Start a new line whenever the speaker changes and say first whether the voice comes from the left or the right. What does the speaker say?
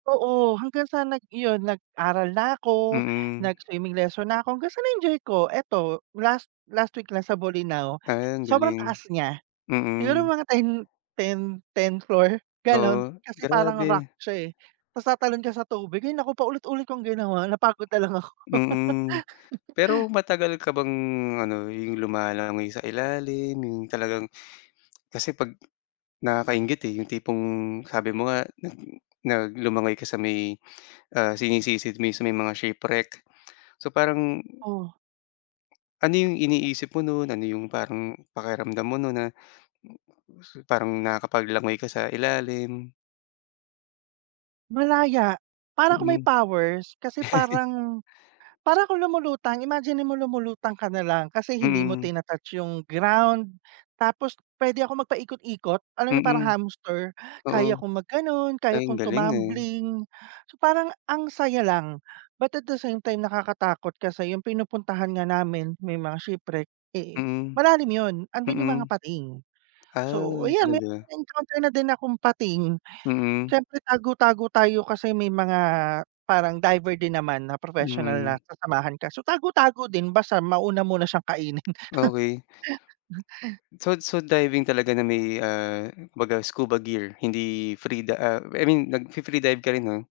right: Oo, hanggang sa nag iyon, nag-aral na ako,
left: Mm.
right: nag-swimming lesson na ako, hanggang sa na-enjoy ko eto, last last week lang sa Bolinao,
left: Ah, ang
right: sobrang
left: galing.
right: taas niya, siguro,
left: Mm.
right: mga 10, 10, 10 floor, ganon,
left: Oo,
right: kasi parang rock
left: grabe.
right: siya eh, 'tas tatalon ka sa tubig, ay naku, paulit-ulit kung ginawa, napagod na lang ako.
left: Mm. Pero matagal ka bang ano, yung lumalangoy sa ilalim, yung talagang, kasi pag nakaka-inggit eh, yung tipong sabi mo nga nag na lumangoy ka sa may, ah, sinisisid mo sa may mga shipwreck, so parang
right: Oh.
left: ano yung iniisip mo nun? Ano yung parang pakiramdam mo nun na, parang nakakapag-langoy ka sa ilalim.
right: Malaya, para akong may
left: Mm.
right: powers, kasi parang parang ako lumulutang, imaginin mo, lumulutang ka na lang kasi hindi mo
left: Mm.
right: tina-touch yung ground, tapos, pwede akong mag-paikot-ikot, alam mo yung parang
left: Mm.
right: hamster?
left: Oo.
right: Kaya kong mag-ganon, kaya
left: Ay, ang
right: kong
left: galing, eh.
right: tumambling, so parang ang saya lang, but at the same time, nakakatakot kasi yung pinupuntahan nga namin, may mga shipwreck, eh,
left: Mm.
right: malalim yun, andun yung mga
left: Mm.
right: pating. So,
left: Ah,
right: yan, may
left: talaga.
right: na-encounter na din akong pating,
left: Mhm.
right: siyempre, tago-tago tayo, kasi may mga parang diver din naman na professional na
left: Mm.
right: sasamahan ka so tago-tago din, basta mauna muna siyang kainin.
left: Okey. So so diving talaga na may, ah, kumbaga scuba gear, hindi free da I mean, nag-fi-free dive ka rin, 'no?